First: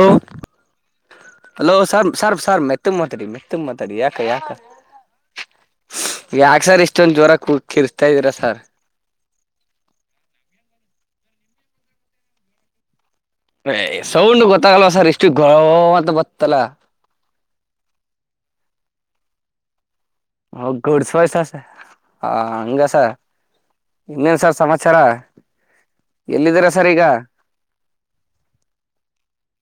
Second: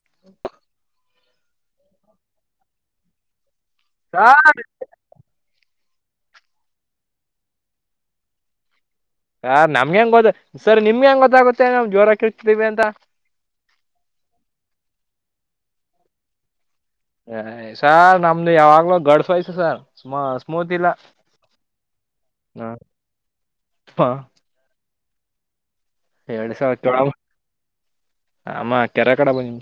Hello hello sir sir sir ಮೆತ್ತ ಮಾದರಿ ಮೆತ್ತ ಮಾದರಿ ಯಾಕ ಯಾಕ ಯಾಕ ಸರ್ ಇಷ್ಟೊಂದ ಜ್ವರ ಕಿರ್ಸ್ತಾ ಇದೀರ ಸರ್ ಹಾ ನಮ್ಗೆ ಹೆಂಗ ಗೊತ್ತ ಸರಿ ನಿಮ್ಗೆ ಹೆಂಗ ಗೊತ್ತಾಗುತ್ತೆ ನಾವ್ ಜೋರಕ ಇರ್ತೀವಿ ಅಂತ ಸೌಂಡ್ ಗೊತ್ತಾಗಲ್ವ ಸರ್ ಇಷ್ಟು ಗೋ ಅಂತ ಬತ್ತಲ್ಲ ಹ ಸಾರ್ ನಮ್ದು ಯಾವಾಗ್ಲೂ ಗಡ್ಸಯ್ತ ಸಾರ್ ಹ ಗಡ್ಸ್ ವಯಸಸ ಹ ಹಂಗಸ ಇನ್ನನ್ಸರ್ ಸಮಸೆ ಚರ ಎರಡ್ ಸಾವಿರ ಅಮ್ಮ ಕೆರೆ ಕಡೆ ಬಂದ ನಿಮ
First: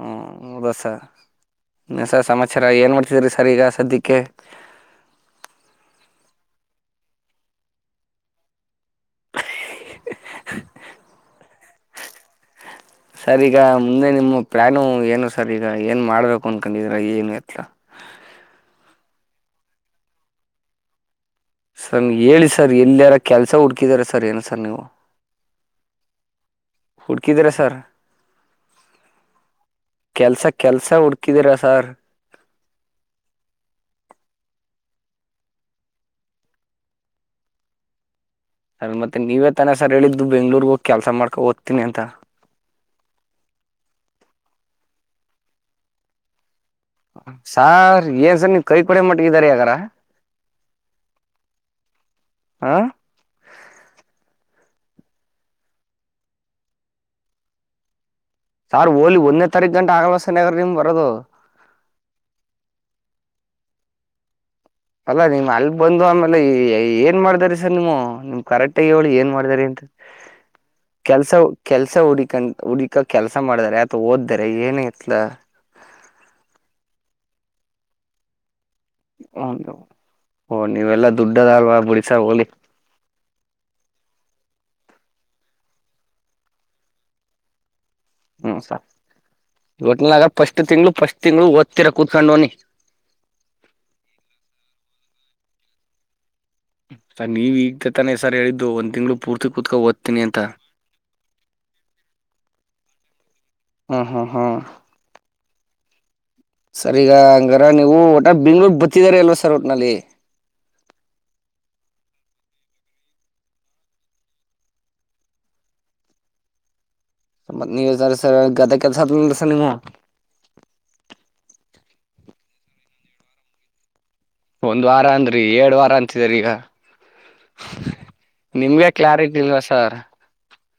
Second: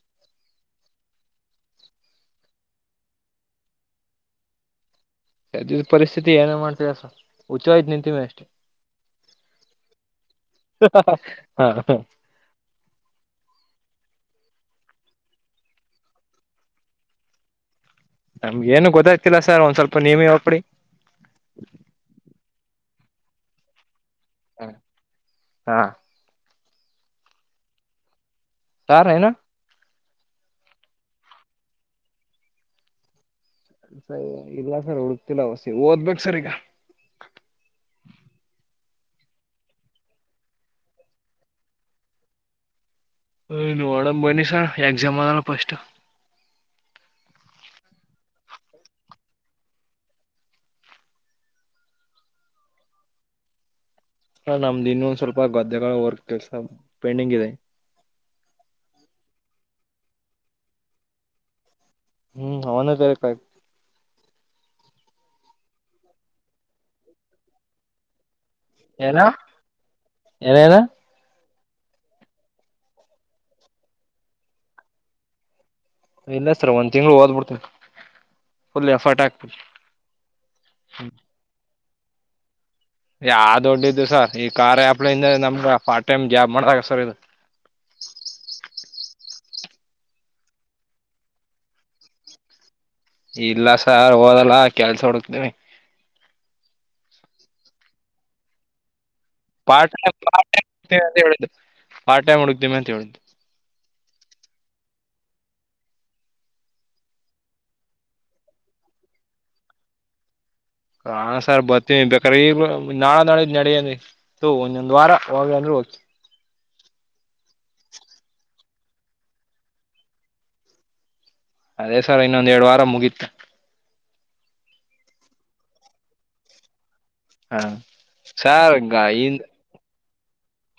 ಹ್ಮ ಹದಸಸ ಸಮಾಚಾರ ಏನ್ ಮಾಡ್ತಿದ್ರರಿ ಸರ್ ಈಗ ಸದ್ಯಕ್ಕೆ ಸದ ಪರಿಸ್ಥಿತಿ ಏನ ಮಾಡ್ತೀರಸ ಹುಚ್ಚ ಆಯ್ತು ನಿಂತೀಮಿ ಅಷ್ಟೇ ಹ ಸರ್ ಈಗ ಮುಂದೆ ನಿಮ್ಮ ಪ್ಲಾನು ಏನು ಸರ್ ಈಗ ಏನ್ ಮಾಡ್ಬೇಕು ಅನ್ಕೊಂಡಿದ್ರ ಏನು ಎತ್ಲ ನಮ್ಗೆ ಏನು ಗೊತ್ತಾಗ್ತಿಲ್ಲ ಸರ್ ಒಂದ್ ಸ್ವಲ್ಪ ನೀವ ಹೋಗಪಡಿ ಸರ್ ಹೇಳಿ ಸರ್ ಎಲ್ಲಿಾರ ಕೆಲ್ಸ ಹುಡ್ಕಿದಾರ ಸರ್ ಸರಿನು ಸರ್ ನಿವ ಹಾ ಹುಡ್ಕಿದಿ್ರ ಸರ್ ಸಾರ ನಾ ಕೆಲ್ಸ ಕೆಲ್ಸ ಹುಡ್ಕಿದಿರಾ ಸಾರ್ ಸರಿ ಇಲ್ಲ ಸರ್ ಹುಡುಕ್ತಿಲ್ಲ ಹೊಸ ಓದ್ಬೇಕ ಸರ್ ಈಗ ಸರ್ ಮತ್ತೆ ನೀವೇ ತನ ಸರ್ ಹೇಳಿದ್ದು ಬೆಂಗ್ಳೂರ್ಗ ಹೋಗಿ ಕೆಲ್ಸ ಮಾಡ್ಕೋ ಓದ್ತೀನಿ ಅಂತ ಹ ಒಡ ಬನ್ನಿ ಸರ್ ಎಕ್ಸಾಮ್ ಆದಲ್ಲ ಫಸ್ಟ್ ಸಾರ್ ಏನ್ ಸರ್ ನೀ ಕೈ ಕೊಡ ಮಟ್ಟಗಿದಾರ ಯಗಾರ ಹಾ ಹಾ ನಮ್ದು ಇನ್ನೊಂದ್ ಸ್ವಲ್ಪ ಗದ್ದೆಗಳ ವರ್ಕ್ ಕೆಲ್ಸ ಪೆಂಡಿಂಗ್ ಇದೆ ಸಾರ್ು ಹಓಲಿ ಒಂದನೇ ತಾರೀು ಗಂಟ ಆಗವಸ್ನಗ್ರ ನಿಮ್ ಬರೋದು ಹ್ಮ್ ಹನು ತರೆಕಾಯ ಅಲ್ಲಾ ನಿಮ್ ಅಲ್ ಬಂದು ಆಮೇಲೆ ಏನ್ ಮಾಡ್ದಾರಿ ಸರ್ ನೀವು ಕರೆಕ್ಟ್ಗಿ ಹೇಳಿ ಏನ ಏನ್ ಮಾಡಿದಾರ ಅಂತ ಏನೇನು ಕೆಲ್ಸ ಕೆಲ್ಸ ಹುಡಿಕನ್ ಹುಡಕ ಕೆಲ್ಸ ಮಾಡಿದಾರ ಅಥವಾ ಓದ್ದಾರೆ ಏನತ್ಲ ಇಲ್ಲ ಸರ್ ಒಂದ್ ತಿಂಗಗಳು ಓದ್ ಬಿಿಡ್ತನ ಒಂದು ಹಓ ನೀವೆಲ್ಲಾ ದುಡ್ಡದ ಹಲ್ವ ಬಿಡ ಸಗಲಿಿ ಯಾವ ದೊಡ್ಡ್ದು ಸರ್ ಈ ಕಾರಾರ್ ಹಾಪ್ಳಿಂದ ನಮ್ಗ ಪಫಾರ್ಟ್ ಟೈಮ್ ಜಾಬ್ ಮಾಡಾಗ ಸರ್ ಇದು ಹ್ಮ್ ಸ ಇಟ್ಿನಾಗ ಫಸ್ಟ್ ತಿಂಗ್ಳ ಫಸ್ಟ್ ತಿಂಗ್ಳ ಓದ್ತಿೀರ ಕೂತ್ಕೊಂಡ ಹೋಗನಿ ಇಲ್ಲ ಸರ್ ಹೋದಲ್ಲ ಕೆಲ್ಸ ಹುಡುಕ್ತೇವಿ ಸರ್ ನೀವ ಈಗ್ದ ತಾನೆ ಸರ್ ಹೇಳಿದ್ದು ಒಂದ್ ತಿಂಗ್ಗಳು ಪೂರ್ತಿ ಕೂತ್ಕೊ ಪಾಟ್ ಓದ್ತೀನಿ ಅಂತ ಅ ಹೇಳು ಪಾ ಟೈಮ್ ಹುಡುಕ್ತೀವಿಿ ಅಂತ ಹೇಳಿದ್ದು ಹಾ ಹಾ ಹಾ ಸರಿ ಈಗ ಹಂಗಾರ ನೀವು ಒಟ ಬೆಂಗ್ಳೂರ್ ಬತಿದಾರ ಅಲ್ವ ಸರ್ ಊಟ್ನಲ್ಲಿ ಹ ಸರ್ ಬರ್ತೀನಿ ಬೇಕ್ರ ಈ ನಾಳ ನಾಡ್ ನಡ ತ ಒಂದೊಂದ್ ವಾರ ಹೋಗ ಅಂದರು ಹೋಗ್ತ ಸಂಂಬತ್ ನೀವ ಸರ ಸರ್ ಗದೆ ಕೆಲ್ಸ ಆಲ್ ಸ ನಿಮ್ಮಾ ಅದೇ ಸರ್ ಇನ್ನೊಂದ ಎರಡ್ ವಾರ ಮುಗೀತ ಒಂದ್ ವಾರ ಅಂದ್ರಿ ಏಡ್ ವಾರ ಅಂತಿದಾರ ಈಗ ಹ ಸರ್ ನಿಮ್ಗೆ ಈ ಕ್ಲಾರಿಟಿ ಇಲ್ವಾ ಸರ್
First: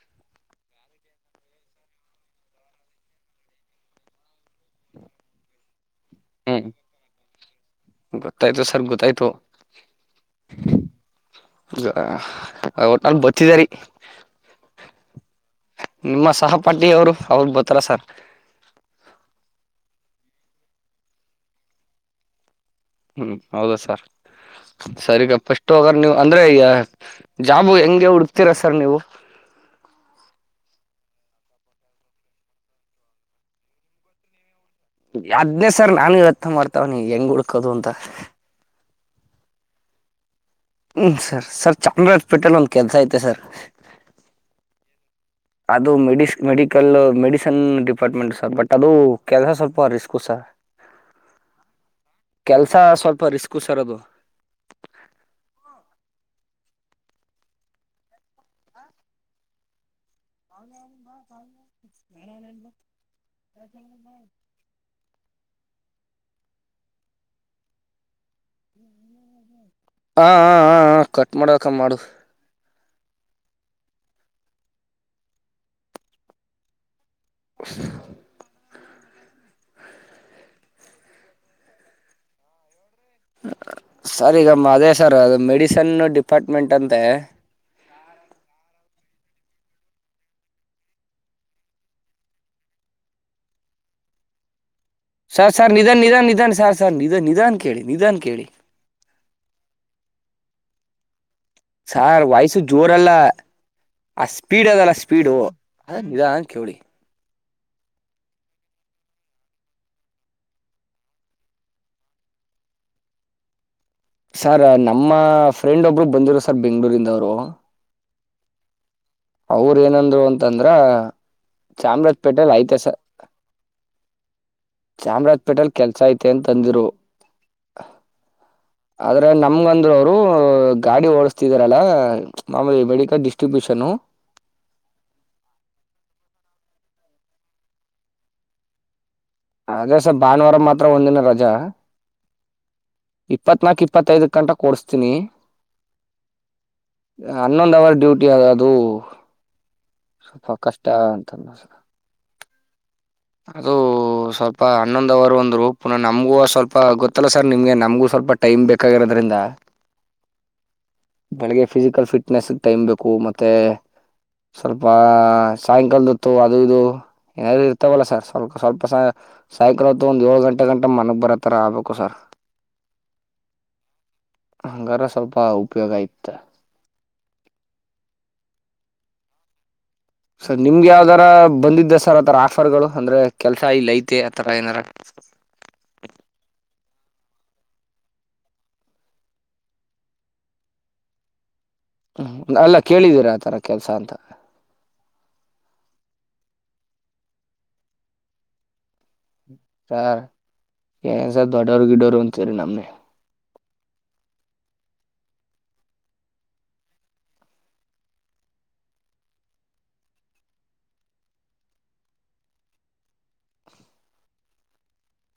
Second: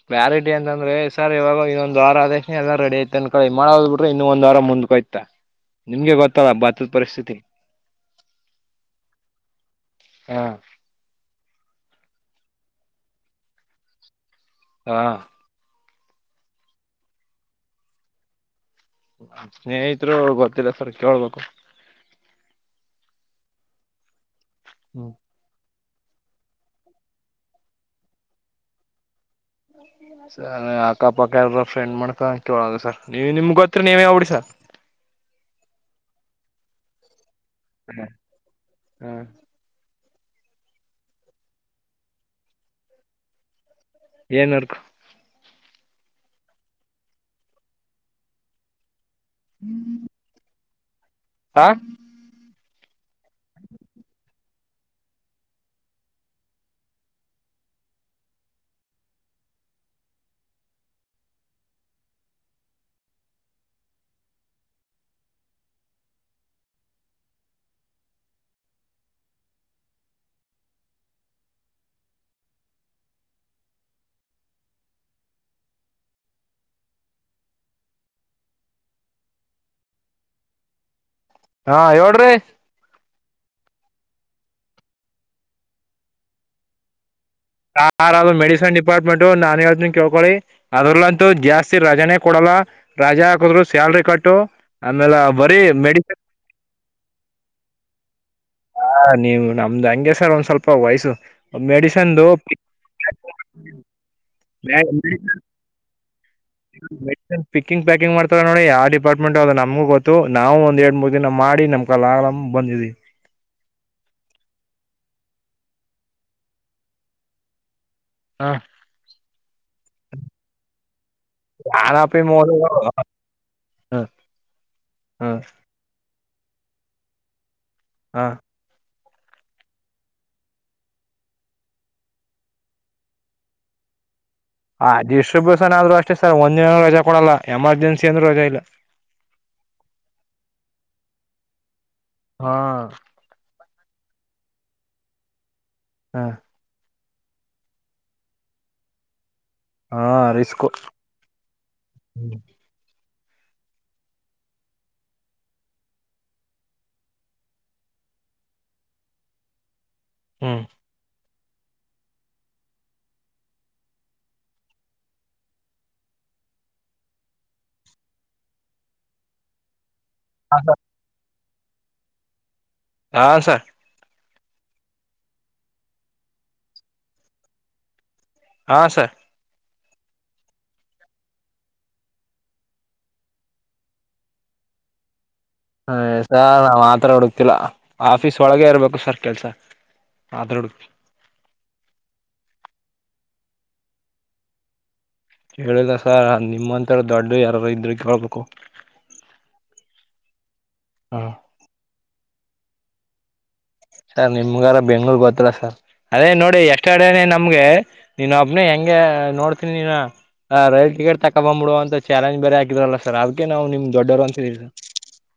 ಕ್ಲಾರಿಟಿ ಅಂತಂದ್ರೆ ಸರ್ ಇವಾಗ ಇನ್ನೊಂದ್ ವಾರ ಆದದ ಎಲ್ಲಾ ರೆಡಿ ಐ್ತ ಅನ್ಕಳಿ ಮಾಡ್ ಬಿಟ್ರೆ ಇನ್ನು ಒಂದ್ ವಾರ ಮುಂದ್ಕೋಯ್ತ. ನಿಮ್ಗೆ ಗೊತ್ತಲ್ಲ ಹ್ಮ್ ಭತ್ತದ ಪರಿಸ್ಥಿತಿ ಗೊತ್ತಾಯ್ತು ಸರ್ ಗೊತ್ತಾಯ್ತು ಹಾ ಹ ಒಟ್ ನಲ್ ಬತ್ತಿದರಿ ಹಾ ನಿಮ್ಮ ಸಹಪಾಠಿ ಅವರು ಅವಾಗ ಬೊತ್ತಾರ ಸರ್ ಸ್ನೇಹಿತರು ಗೊತ್ತಿಲ್ಲ ಸರ್ ಕೇಳ್ಬೇಕು ಹ್ಮ್ ಹೌದ ಸರ್ ಹ್ಮ್ ಸರಿಗಪ್ಪ ಟ್ಟ ಹೋಗ ನೀವು ಅಂದ್ರೆ ಈ ಜಾಬು ಹೆಂಗೆ ಹುಡುಕ್ತೀರ ಸರ್ ನೀವು ಸ ಅಕ್ಕಪಕ್ಕ ಎಲ್ ಫ್ರೆಂಡ್ ಮಾಡ್ಕ ಕೇಳದು ಸರ್ ನೀವ ನಿಮ್ಗ ಗತ್ರಿ ನೀವೇ ಹೋಗಬಡಿ ಸರ್ ಯದ್ನೇ ಸರ್ ನಾನು ಇವತ್ತ ಮಾಡ್ತವ ನೀ ಹೆಂಗ್ ಹುಡುಕ ಕದಂದ ಹ್ಮ್ ಹ್ಮ ಸರ್ ಸರ್ ಚಾಮರಾಜಪೇಟೆೆಯಲ್ಲಿ ಒಂದ್ ಕೆಲ್ಸ ಐತೆ ಸರ್ ಏನ್ ಅರ್ಕು ಅದು ಮೆಡ medical medicine department sir but ಅದು ಕೆಲಸ ಸ್ವಲ್ಪ ರಿಸ್ಕು ಸರ್ ಹಾ ಕೆಲ್ಸ ಸ್ವಲ್ಪ ರಿಸ್ಕ್ ಸರೋದು ಹ್ಮ್ಮ್. ಹ ಕಟ್ ಮಾಡಕ ಮಾಡು ್ ಹಾ ಹೇಳಳ್ರಿ ಸರ್ ಈಗ ಅದೇ ಸರ್ ಅದು ಮೆಡಿಸನ್ ಡಿಪಾರ್ಟ್ಮೆಂಟ್ ಅಂತೆ ಯಾರ ಮೆಡಿಸನ್ ಡಿಪಾರ್ಟ್ಮೆಂಟ್ು ನಾನ ಹೇಳನ್ ಕೇಳ್ಕೊಿ ಅದ್ರಲಂತೂ ಜಾಸ್ತಿ ರಜೆಾನೇ ಕೊಡಲ್ಲ ರಜೆ ಹಾಕದ್ರು ಸ್ಯಾಲ್ರಿ ಕಟ್ಟು ಆಮೇಲೆ ಸರ್ ಬರೀ ಸರ್ ನಿಧಾನ ಮೆಡಿಸನ್ ನಿಧಾನ ನಿಧನ್ ಸರ್ ಸರ್ ನಿಧ ನಿಧಾನ ಕೇಳಿ ನಿಧಾನ ಕೇಳಿ ಹಾ ನೀವು ನಮ್ದ್ ಹಂಗೆಸರ್ ಒಂದ್ ಸ್ವಲ್ಪ ವಯಸ್ಸು ಸಾರ್ ಮೆಡಿಸನ್ದು ವಯಸು ಜೋರಲ್ಲ ಆ ಸ್ಪೀಡ್ ಅದಲ್ಲ ಸ್ಪೀಡು ಾ [inaudible] ಪಿಕ್ಕಿಂಗ್ ಪ್ಯಾಕಿಂಗ್ ಮಾಡ್ತಾರ ನೋಡ್ರ ಯಾವ್ ಡಿಪಾರ್ಟ್ಮೆಂಟ್ ಅ ನಮ್ಗು ಗೊತ್ತು ನಾವು ಒಂದ್ ಎರಡ್ ಮೂರ್ ದಿನ ಮಾಡಿ ನಮ್ ಕಲ್ ಬಂದಿದವಿ ಸರ್ ನಮ್ಮ ಫ್ರೆಂಡ ಒಬ್ರು ಬಂದಿರು ಸರ್ ಬೆಂ್ಗಳೂರಿಂದವರು ಹಾ ಅವ್ರ ಏನಂದ್ರು ಅಂತಂದ್ರ ಚಾಮರಾಜ ನಾನಪಿ ಮೋದ ಪೇಟೆಲ್ ಆಯ್ತೆಸ ಚಾಮರಾಜ ಪೇಟೆಲ್ ಕೆಲ್ಸ ಆಯ್ತ ತ್ತನ್ ತಂದಿರು ಹಾ ಆದ್ರೆ ನಮ್ಗ ಅಂದ್ರು ಅವರು ಗಾಡಿ ಓಡಸ್ತಿದಾರಲ್ಲ ಮಾಮೂಲಿ ಮಡಿಕಲ್ ಡಿಸ್ಟ್ರಿಬ್ಯೂಷನ್ ಅದಿಷ್ಟಬ್ ಸನ ಆದ್ರು ಅಷ್ಟೇ ಸರ್ ಒಂದ ರಜಾ ಕೊಡಲ್ಲ ಎಮರ್ಜೆನ್ಸಿ ಅಂದ್ರರು ರಜಾ ಇಲ್ಲ ಅದೇಸ ಭಾನುವಾರ ಮಾತ್ರ ಒಂದಿನ ರಜಾ ಹಾ ಇಪ್ಪತ್ತೈದು ಗಂಟ ಕೊಡಸ್ತೀನಿ ಹಾ ಹನ್ನೊಂದ್ ಅವರ್ ಡ್ಯೂಟಿ ಅದದು ಹಾ ರರಿ್ಕು ಅದು ಸ್ವಲ್ಪ ಹನ್ನೊಂದು ಅವರು ಅಂದರು ಪುನಃ ನಮಗೂ ಸ್ವಲ್ಪ ಗೊತ್ತಲ್ಲ ಸರ್ ನಿಮಗೆ ನಮಗೂ ಸ್ವಲ್ಪ ಟೈಮ್ ಬೇಕಾಗಿರೋದ್ರಿಂದ ಹ್ಮ್ ಬೆಳಿಗ್ಗೆ ಫಿಸಿಕಲ್ ಫಿಟ್ನೆಸ್ ಟೈಮ್ ಬೇಕು ಮತ್ತೆ ಸ್ವಲ್ಪ ಸಾಯಂಕಾಲದತ್ತು ಅದು ಇದು ಏನ ಇ ಲ್ಲ ಸರ್ ಸ್ವಲ್ಪ ಸ್ವಲ್ಪ ಸಾಯಂಕಾಲ ಒಂದು ಏಳ ಗಂ ಗಂಟ ಮನಗ್ ಬರೆ ತ್ತರಬಬೇಕು ಸರ್ ಹಾ ಸ ಹಂಗಾರ ಸ್ವಲ್ಪ ಉಪಯೋಗ ಇತ ಹಾ ಸರ್ ಸರ್ ನಿಮ್ಗೆ ಯಾವ್ದಾರ ಬಂದಿದ್ದೆ ಸರ್ ಆಥರ ಆಫರ್ ಗಳು ಅಂದ್ರೆ ಕೆಲ್ಸ ಇಲ್ಲ ಐತೆ ಆತರ ಏನಾರ ಹ ಸ ನಾವ್ ಮಾತ್ರ ಹುಡುಕ್ತಿಲ್ಲ ಆಫೀಸ್ ಒಳಗ ಇರ್ಬೇಕು ಸರ್ ಕೆಲ್ಸ ಮಾತ್ರ ಹುಡುಕ್ತಿ ಹ್ಮ ಅಲ್ಲ ಕೇಳಿದೀರ ಆತರ ಕೆಲ್ಸ ಅಂತ ಕೇಳಿಲ್ಲ ಸಾರ್ ನಿಮ್ಮಂಂತರ ದೊಡ್ಡ ಯಾರಾರ ಇದ್ರೂ ಕೇೇಳಳ್ಬೇಕು ಸ ಎನ್ಸ ದೊಡ್ಡರು ಗಿಡೋರು ಸರಿ ನಮ್ಮೆ ಸರ್ ನಿಮ್ಗಾರ ಬೆಂಗ್ಳೂರ್ ಗೊತ್ತಿಲ್ಲ ಸರ್ ಅದೇ ನೋಡಿ ಎಷ್ಟ ಅಡೆನೆ ನಮ್ಗೆ ನೀನ್ ಒಪ್ನ ಹೆಂಗ ನೋಡ್ತೀನಿ ನೀ ರೈಲ್ ಟಿಕೆಟ್ ತಕೊ ಬಂದ್ಬಿಡುುವ ಅಂತ ಚಾಲೆಂಜ್ ಬೇರೆ ಹಾಕಿದ್ರಲ್ಲ ಸರ್ ಅದಕ ನಾವು ನಿಮ್ ದೊಡ್ಡವರು ಅಂತಿದೀವಿ ಸರ್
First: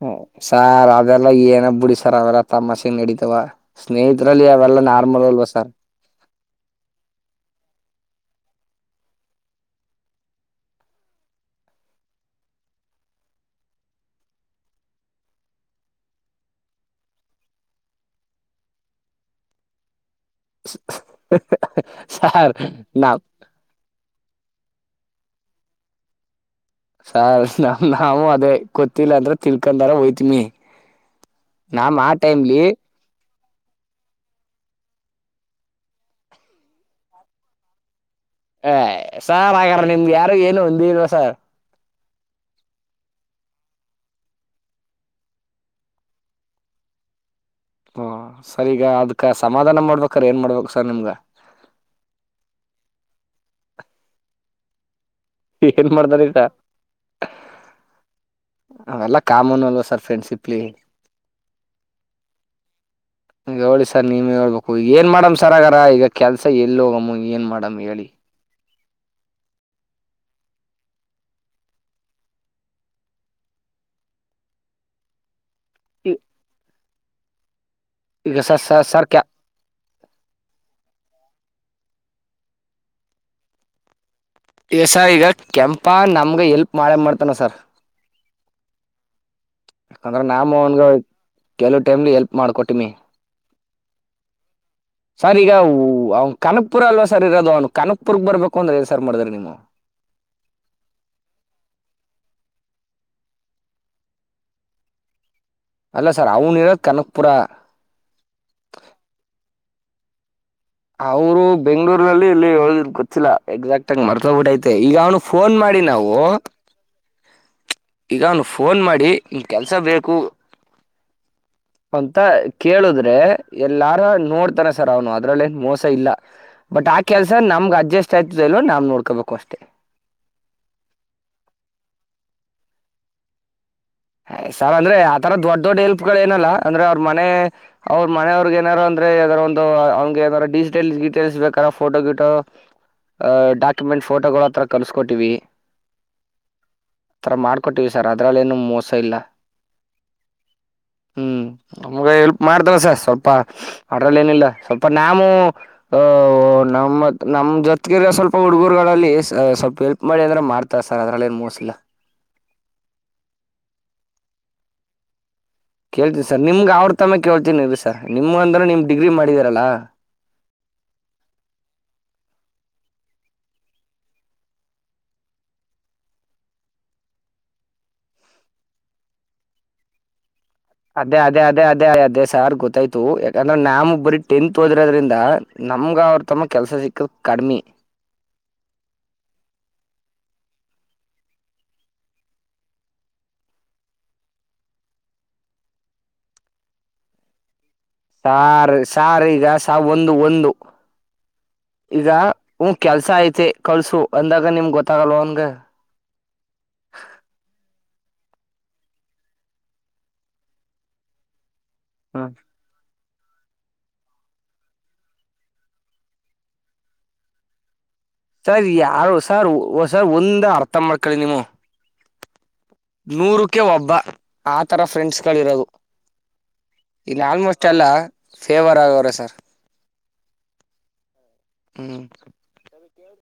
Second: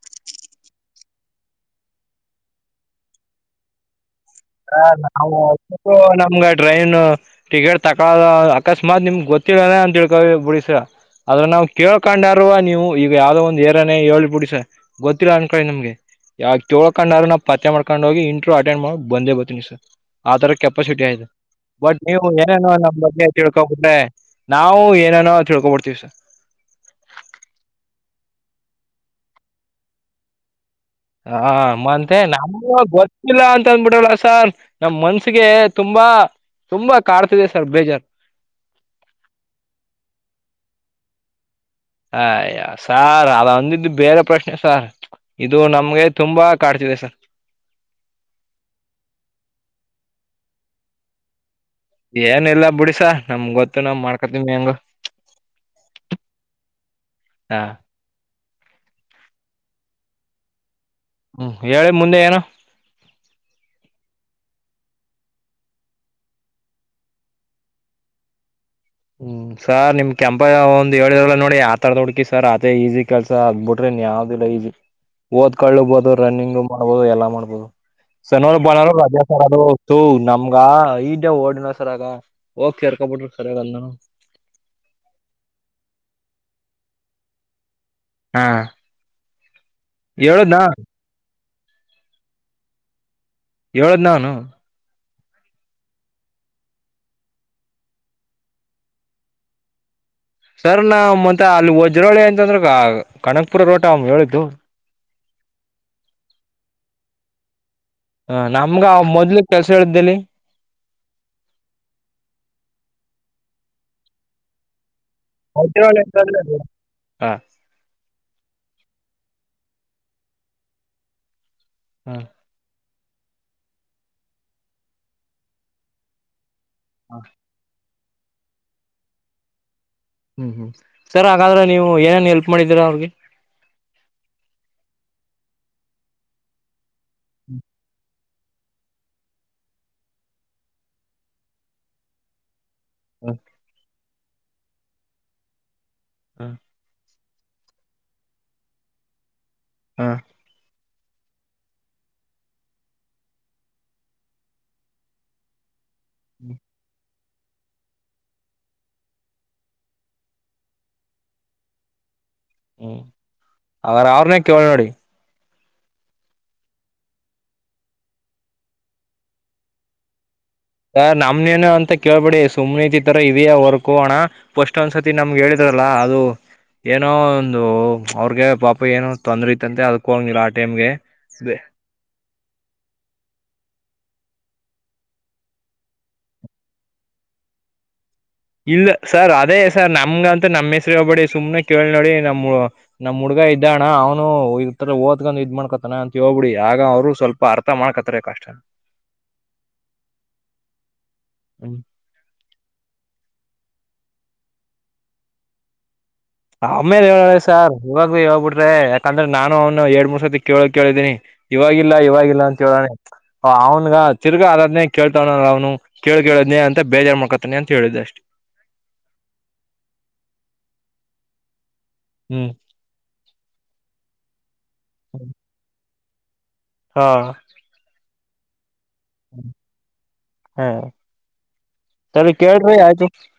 ಹ ಸಾರ್ ಅದೆಲ್ಲ ಏನ ಬಿಡಿ ಸರ್ ಅವೆಲ್ಲ ತಮ್ಮಸಿ ನಡಿತವ ಸ್ನೇಹಿತ ನಾವು ನಮ್ಗ ಟ್ರೈನ್ ಟಿಕೆಟ್ ತಕಳ ಅಕಸ್ಮಾತ್ ನಿಮ್ಗೆ ಗೊತ್ತಿಲ್ಲ ಅಂತಳ್ಕ ಬಿಡಿ ಸರ್ ಆದ್ರ ನಾವು ಕೇಳ್ಕೊಂಡಾರ ನೀವು ಈಗ ಯಾವ್ದೋ ಒಂದು ಏರನೆೇ ಹೇಳಿ ಬಿಡಿ ಸರ್ ಗೊತ್ತಿಲ್ಲ ಅನ್ಕಿ ನಿಮ್ಗೆ ಯಾವ ಕೇಳ್ಕೊಂಡ್ರು ನಾವು ಪತ್ತೆ ಮಾಡ್ಕೊಂಡ್ ಹೋಗಿ ಇಂಟ್ರ್ ಅಟೆಂಡ್ ಮಾಡ ಬಂದೇ ಬತ್ತ ನೀ ಸರ್ ಆದರ ಕೆಪಾಸಿಟಿ ಆಯ್ತು ಬಟ್ ನೀವು ಸಾರ್ ಏನೇನುೋ ನಮ್ ನಾ ಬಗ್ಗೆ ತಿಳ್ಕೋಬುದ್ರೆ ನಾವು ಏನನೋ ತಿಳ್ಕೊಬಡ್ತೀವಿ ಸ ಸ ನಮ ನಾವು ಅದೇ ಗೊತ್ತಿಲ್ಲ ಅಂದ್ರ ತಿಳ್ಕೊಂಡಾರ ಹೋಯ್ತಮಿ ಹ ನಾಮ್ ಆ ಮಂತೆ ನ ಟೈಮ್ಲಿ ಗೊ ಲ್ಲ ಅಂತ ಅಂದ್ಬಿಡಲ್ಲ ಸರ್ ನಮ್ ಮನ್ಸಗೆ ತುಂಬಾ ತುಂಬಾ ಕಾಡ್ತದೆ ಸರ್ ಬೇಜಾರ್ು ಹ ಸಾರ್ ಹಾಗಾರ ನಿಮ್ಗೆ ಯಾರು ಏನು ಹೊಂದ ಇಲ್ವಾ ಸಾರ್ ಅಯ್ಯೋ ಸಾರ್ ಆದಂದಿದ್ದು ಬೇರೆ ಪ್ರಶ್ನೆ ಸಾರ್ ಇದು ನಮ್ಗೆ ತುಂಬಾ ಕಾಡ್ತಿದೆ ಸರ್. ಓ ಸರಿ ಈಗ ಅದ್ಕ ಸಮಾಧಾನ ಮಾಡ್ಬೇಕ್ರ ಏನ್ ಮಾಡ್ಬೇಕ ಸರ್ ನಿಮ್ಗ. ಏನ್ ಇಲ್ಲ ಬಿಡಿ ಸ ನಮಗೋತ್ತು ನಾವ್ ಮಾಡ್ಕೋತೀವಿ ಹೆಂಗೋ. ಏನ್ ಮಾಡ್ಕೋತಿರಾ ಹಾ ಅವೆಲ್ಲ ಕಾಮನ್ ಅಲ್ವ ಸರ್ ಫ್ರೆಂಡ್ಸಿಪ್. ಪ್ಲೀ. ಹ್ಮ್ ಹೇಳಿ ಮುಂದೆ ಏನು. ಇವಾಗ ಏನ್ ಮಾಡಮ್ ಸರ ಅಗಾರ ಈಗ ಕೆಲ್ಸ ಎಲ್ಲಿ ಹೋಗಮ್ಮ ಏನ್ ಮಾಡಮ ಹೇಳಿ. ಹ್ಮ್ ಸಾರ್ ನಿಮ್ ಕೆಂಪಯ್ಯಾ ಒಂದ್ ಏಳದ ನಲ್ಲ ನೋಡಿ ಆತರ್ದು ಹುಡ್ಕಿ ಸರ್ ಅದೇ ಈಜಿ ಕೆಲ್ಸ ಆಗ್ಬಿಟ್ರಿನ್ ಯಾವ್ದಿಲ್ಲ ಈಜಿ. ಓದ್ಕೊಳ್ಳಬಹುದು ರನ್ನಿಂಗ್. ಹೌದು ಎಲ್ಲ ಮಾಡ್ಬೋದು. ಈಗ ಶನಿವಾರ ಸರ್ ಸರ್ ಭಾನುವಾರ ರಜಾ ಸರ್ ಅದು ಅವತ್ತು ನಮ್ಗ ಐದು. ಓಡಿನ ಸರ್ ಆಗ ಹೋಗಿ ಸೇರ್ಕೊಬ ಬಿಡ್ರರು ಸರ್. ಹ. ಈಗ ಸ ಈಗ ಕೆಂಪ ನಮ್ಗೆ ಎಲ್ಪ್ ಮಾಡೇ ಮಾಡ್ತಾನ ಸಾರ್. ಹಾ. ಯಾಕಂದ್ರ ನಾ ಹೇಳದ್ನಾ ಮೋಹನ್ಗ. ಕೆಲವು ಟೈಮ್ಲಿ ಎಲ್ಪ್ ಮಾಡ್ಕೊಟಮಿ. ಹೇಳದ್ ನಾ ಅವ್ನು. ಸರ್ ಈಗ ಅವ್ನ ಕನಕ್ಪುರ ಅಲ್ವಾ ಸರ್ ಇರೋದು ಅವ್ನು ಕನಕ್ಪುರ್ಗ್ ಬರ್ಬೇಕು ಅಂದ್ರೆ ಏನ್ ಸರ್ ಮಾಡ್ದ್ರ ನೀವು. ಸರ್ ನಾ ಮತ್ತ ಅಲ್ಲಿ ವಜ್ರೋಳಿ ಅಂತಂದ್ರೆ ಕನಕ್ಪುರ ರೋಟ ಅವ್ನ ಹೇಳಿದ್ದು. ಅಲ್ಲ ಸರ್ ಅವನು ಇರದ ಕನಕ್ಪುರ. ಹ ನಮ್ಗ ಮೊದ್ಲು ಕೆಲ್ಸ ಹೇಳಿದ್ದೇಲ್ಲಿ. ಅವರು ಬೆಂಗ್ಗಳೂರ್ ನಲ್ಲಿ ಇಲ್ಲಿ ಹೋಗಿರೋದು ಗೊತ್ತಿಲ್ಲ ಎಕ್ಸಾಕ್ಟ್ ಆಗಿ ಮರ್ತೊಬಿಟ್ಟೈತೆ ಈಗ ಅವನು. ಫೋನ್ ಮಾಡಿ ನಾವು. ಹಾ. ಈಗ ಅವ್ನು ಫೋನ್ ಮಾಡಿ ಈ ಕೆಲ್ಸ ಬೇಕು. ಅಂತ ಕೇಳುದ್ರಿ. ಕೇಳ್ದ್ರೇ ಎಲ್ಲಾರ ನೋಡ್ತಾನ ಸರ್ ಅವನು ಅದ್ರಲ್ಲಿ ಏನ್ ಮೋಸ ಇಲ್ಲ. ಬಟ್ ಆ ಕೆಲ್ಸ ನಮ್ಗ್ ಅಡ್ಜಸ್ಟ್. ಆಗುತ್ತೋ ಇಲ್ವವೊ ನಾವು ನೋಡ್ಕೋಬೇಕು ಅಷ್ಟೇ. ಹ್ಮ್ ಹ್ಮ್ ಸರ್ ಹಾಗಾದ್ರೆ ನೀವು ಏನೇನು ಎಲ್ಪ್ ಮಾಡಿದ್ದೀರ ಅವ್ರಿಗೆ. ಹೇ ಸರ್ ಅಂದ್ರೆ ಆ ತರ ದೊಡ್ ದೊಡ್ಡ ಹೆಲ್ಪ್ ಗಳ ಏನಲ್ಲ ಅಂದ್ರ ಅವ. ಮನೆ ಅವ್ರು. ಮನೆಯವ್ರಿಗೆ ಏನಾರ ಅಂದ್ರೆ ಅವದಾದ್ರು ಒಂದು ಹಂಗೇ ಏನಾರ ಅಂದ್ರೆ ಡಿಜಿಟಲ್ ಡೀಟೇಲ್ಸ್ ಬೇಕಾರ ಫೋಟೋ ಗಿಟೋ. ಡಾಕ್ಯುಮೆಂಟ್. ಫೋಟೋಗಳು ಹತ್ರ ಕಲ್ಸ್ಕೊಟ್ಟಿವಿ. ಹಾ. ಆ ತರ ಮಾಡ್ಕೊಟ್ಟಿವಿ ಸರ್ ಅದ್ರಲ್ಲೇನು ಮೋಸ. ಇಲ್ಲಾ. ಹಾ ಹ್ಮ್ ನಮ್ಗ ಹೆಲ್ಪ್ ಮಾಡ್ದವಸ ಸ್ವಲ್ಪ ಅಡ್ರಲ್ಲಿ ಏನಿಲ್ಲ ಸ್ವಲ್ಪ ನನ್ಯಾಮು ಹ್ಮ್ ನಮ್ ಜೊತ್ಗಿರ ಸ್ವಲ್ಪ ಹುಡುಗರುಗಳಲ್ಲಿ ಸ್ವಲ್ಪ ಎಲ್ಪ್ ಮಾಡಿ ಅಂದ್ರೆ ಮಾಡ್ತಾರ ಸರ್ ಅದ್ರಲ್ಲಿ ಏನ್ ಮೂೋಸಿಲ್ಲ ಹ್ಮ್ ಅವಾರ ಅವ್ರನೆೇ ಕೇಳ ನೋಡಿ ಕೇಳ್ತೀನಿ ಸರ್ ನಿಮ್ಗೆ ಅವ್ರ ತಮ್ಮ ಕೇಳ್ತೀನಿ ನೀ ಸರ್ ನಿಮ ಅಂದ್ರ ನಿಮ್ ಡಿಗ್ರಿ ಮಾಡಿದೀರಲ್ಲಾ ಸ ನಮ್ನೇನು ಅಂತ ಕೇಳ್ಬೇಡಿ ಸುಮ್ನೆತಿ ತರ ಇವ ವರ್ಕು ಅಣ ಪಫಸ್ಟ್ ಒಂದ್ಸತಿ ನಮ್ಗೆ ಹೇಳಿದ್ರಲ್ಲ ಅದು ಏನೋ ಒಂದು ಅವ್ರಗೆ ಪಾಪ ಏನೋ ತೊಂದ್ರೆ ಇತ್ತಂತೆ ಅದಕ ಹೋಗಂಗಿಲ್ಲ ಆ ಟೈಮ್ಗೆ ಅದೇ ಅದೇ ಅದೇ ಅದೇ ಅದೇ ಸಾರ್ ಗೊತ್ತಾಯ್ತು ಯಾಕಂದ್ರೆ ನಾಮ್ಮ್ ಬರಿ ಟೆಂಟ್ ಓದಿರೋದ್ರಿಂದ ನಮ್ಗ ಅವ್ರ ತಮ್ಮ ಕೆಲ್ಸ ಸಿಕ್ಕದ ಕಡಿಮಿ ಇಲ್ಲ ಸರ್ ಅದೇ ಸರ್ ನಮ್ಗ ಅಂತ ನಮ್ಮ್ ಹೆಸ್ರ ಹೋಗ್ಬೇಡಿ ಸುಮ್ನೆ ಕೇಳ್ ನೋಡಿ ನಮ್ಮ ನಮ್ಮ ಹುಡ್ಗ ಇದ್ದಣ್ಣ ಅವನು ಈತರ ಓದ್ಕಂದ್ ಇದ್ ಮಾಡ್ಕೊತಾನ ಅಂತ ಹೇಳ್ಬಿಡಿ ಆಗ ಅವ್ರು ಸ್ವಲ್ಪ ಅರ್ಥ ಮಾಡ್ಕತಾರೆ ಕಷ್ಟ ಸರ್ ಸರ್ ಈಗ ಸ ಒಂದು ಒಂದು ಹ್ಮ ಈಗ ಹೂ ಕೆಲ್ಸ ಐತೆ ಕಳ್ಸು ಅಂದಾಗ ನಿಮ್ಗೆ ಗೊತ್ತಾಗಲ್ವ ಅವನ್ಗೆ ಆಮೇಲೆ ಹೇಳ ಸರ್ ಇವಾಗ ಹೇಳ್ಬಿಟ್ರೆ ಯಾಕಂದ್ರೆ ನಾನು ಅವನು ಎರಡ್ ಮೂರ್ ಸತಿ ಕೇಳೋಕ್ಕೆ ಹೇಳಿದೀನಿ ಇವಾಗಿಲ್ಲ ಇವಾಗಿಲ್ಲ ಅಂತ ಹೇಳೋನೇ ಅವ್ನ್ಗ ತಿರುಗಾ ಅದ್ನೇ ಅದ್ನೇ ಕೇಳ್ತವ್ಲ್ಲ ಅವ್ನು ಕೇಳ್ ಕೇಳದ್ನನೆ ಅಂತ ಬೇಜಾರ ಮಾಡಕತಾನೆ ಅಂತ ಹೇಳಿದ್ದೆ ಅಷ್ಟೆ ಸರ್ ಯಾರು ಸರ್ ಸರ್ ಒಂದ ಅರ್ಥ ಮಾಡ್ಕಳಿ ನೀವು ಹ್ಮ್ ನೂರುಕ್ಕೆ ಒಬ್ಬ ಆ ತರ ಫ್ರೆಂಡ್ಸ್ ಗಳ ಇರೋದು ಹಾ ಇಲ್ಲಿ ಆಲ್ಮೋಸ್ಟ್ ಎಲ್ಲ [unintelligible] ಅವ್ರ ಸರ್ ಹಾ ಹ್ಮ್ ಸರಿ ಕೇಳ್ರೀ ಆಯ್ತು [inaudible]